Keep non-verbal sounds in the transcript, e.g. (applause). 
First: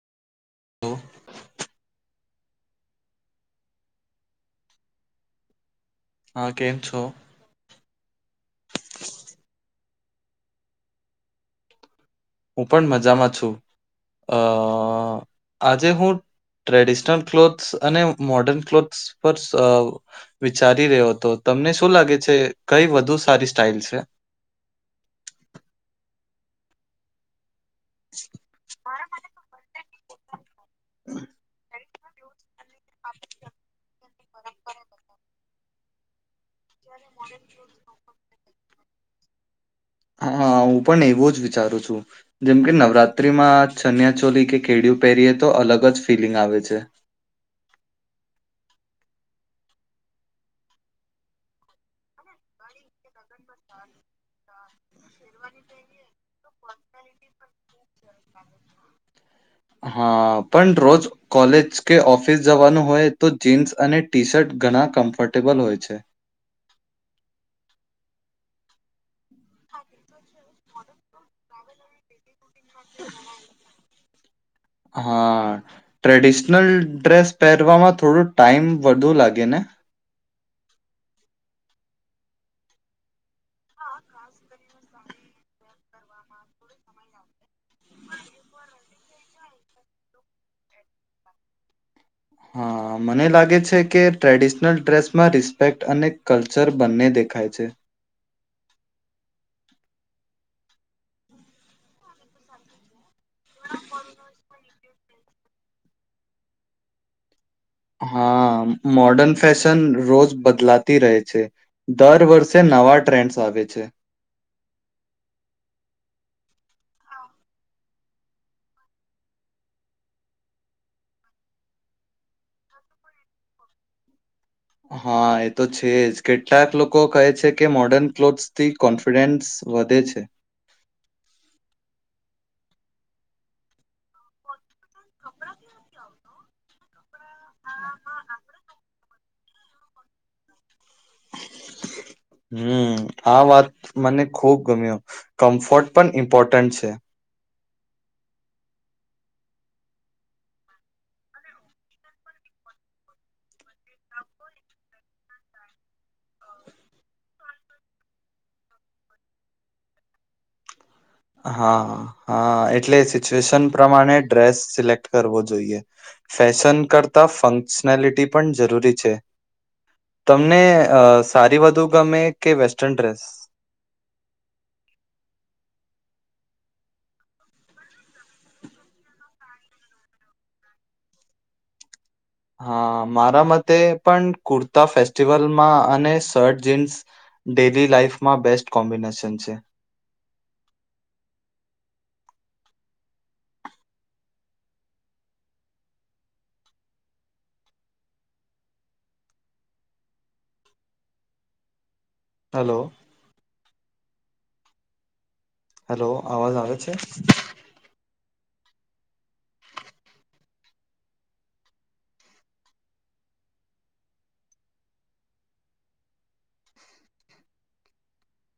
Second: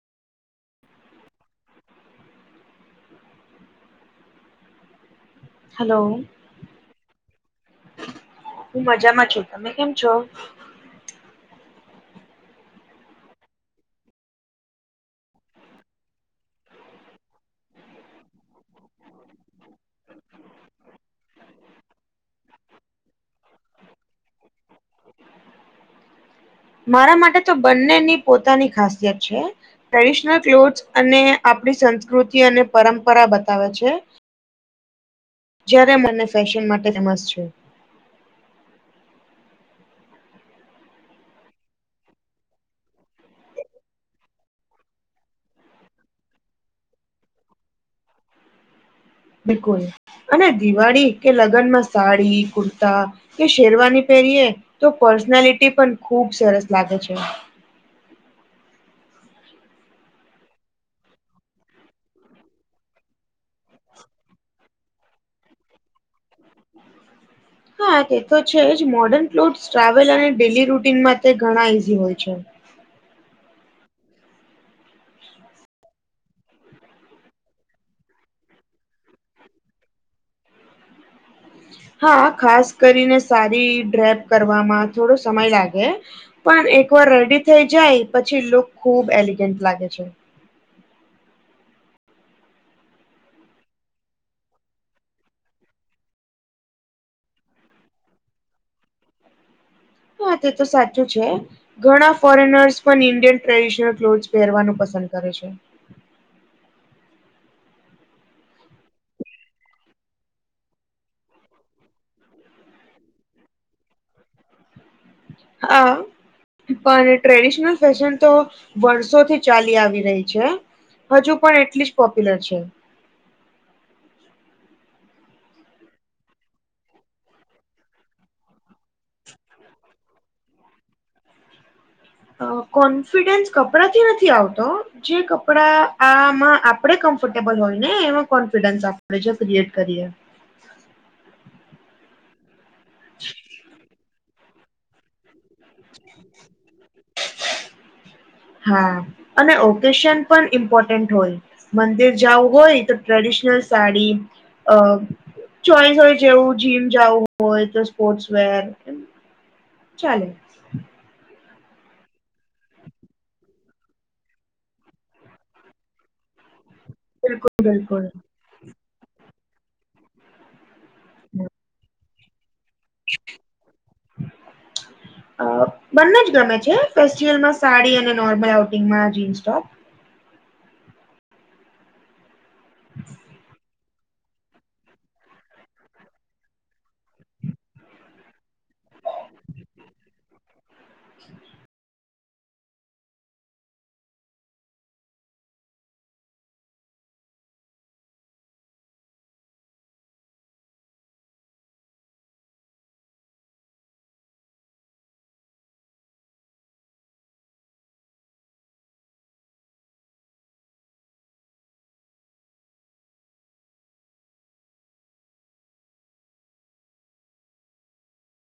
Hello. Hello. હા કેમ છો? હું બજારમાં છું તમે કેમ છો? હું પણ મજામાં છું, અ આજે હું ટ્રેડિશનલ ક્લોથસ અને મોર્ડર્ન ક્લોથ્સ પર વિચારી રહ્યો હતો તમને શું લાગે છે કઈ વધુ સારી સ્ટાઈલ છે? મારા માટે તો બંનેની પોતાની ખાસિયત છે. ટ્રેડિશનલ ક્લોથસ અને આપણી સંસ્કૃતિ અને પરંપરા બતાવે છે. જયારે મને ફેશન માટે ફેમસ છે. હા હું પણ એવો જ વિચારું છું. જેમકે નવરાત્રીમાં ચનિયા ચોલી કે કેળિયુ પહેરીએ તો અલગ જ ફીલિંગ આવે છે. બિલકુલ અને દિવાળી કે લગ્નમાં સાડી કુર્તા કે શેરવાની પહેરીએ. તો પર્સનાલિટી પણ ખુબ સરસ લાગે છે. (unintelligible) હા પણ રોજ કોલેજ કે ઓફિસ જવાનું હોય તો જીન્સ અને ટી શર્ટ ઘણા કમ્ફર્ટેબલ હોય છે. હા તે તો છે જ મોડર્ન ક્લોથસ ટ્રાવેલ અને ડેલી રૂટીનમાં ઘણા ઈઝી હોય છે. હ હા ટ્રેડિશનલ ડ્રેસ પહેરવામાં થોડું ટાઈમ વધુ લાગે ને હા ખાસ કરીને સારી ડ્રેપ કરવામાં થોડો સમય લાગે પણ એક વાર રેડી થઈ જાય પછી લુક ખુબ એલિગન્ટ લાગે છે. હા મને લાગે છે કે ટ્રેડિશનલ ડ્રેસમાં રિસ્પેક્ટ અને કલ્ચર બંને દેખાય છે. હા તે તો સાચું છે ઘણા ફોરેનર્સ પણ ઇન્ડિયન. ટ્રેડિશનલ ક્લોથસ પહેરવાનું પસંદ કરે છે. હા મોર્ડન ફેશન રોજ બદલાતી રહે છે. દર વર્ષે નવા ટ્રેન્ડસ આવે છે. હા. પણ ટ્રેડિશનલ ફેશન તો વર્ષોથી ચાલી આવી રહી છે. હજુ પણ એટલી જ પોપ્યુલર છે. હા એ તો છે જ કેટલાક લોકો કહે છે કે મોર્ડર્ન ક્લોથસ થી કોન્ફિડન્સ વધે છે. કોન્ફિડન્સ કપડાથી નથી આવતો હો જે કપડા આમાં આપે આપણે કમ્ફર્ટેબલ હોય ને એમાં કોન્ફિડન્સ આપણે ક્રિએટ કરીએ. હમ આ વાત મને ખુબ ગમ્યો કમ્ફર્ટ પણ ઇમ્પોર્ટન્ટ (inaudible) (inaudible) હા અને ઓકેશન પણ ઇનપોટેડ હોય. મંદિર જવું હોય તો ટ્રેડિશનલ સાડી અ ચોઈસ હોય જેવું જીમ જવું હોય તો સ્પોર્ટ્સ વેર ચાલે. હા હા એટલે સિચવેએશન પ્રમાણે ડેસ સિલેકટકરવો જોઈએ ફેશન કરતા બિલકુલ બિલકુલ ફંક્શનાલિટી પણજરૂરી છે તમને સાડી વધુ ગમે કે વેસ્ટર્ન ડ્રેસ અ બંને જ ગમે છે ફેસ્ટિવલમાં સાડી અને નોર્મલ આઉટિંગમાં જીન્સ ટોપ હા મારા મતે પણ કુર્તા ફેસ્ટિવલમાં અને શર્ટ જીન્સ બેબી લાઈફમાં બેસ્ટ કોમ્બિનેશન છે. (inaudible) હલો. હેલો અવાજ આવે છે.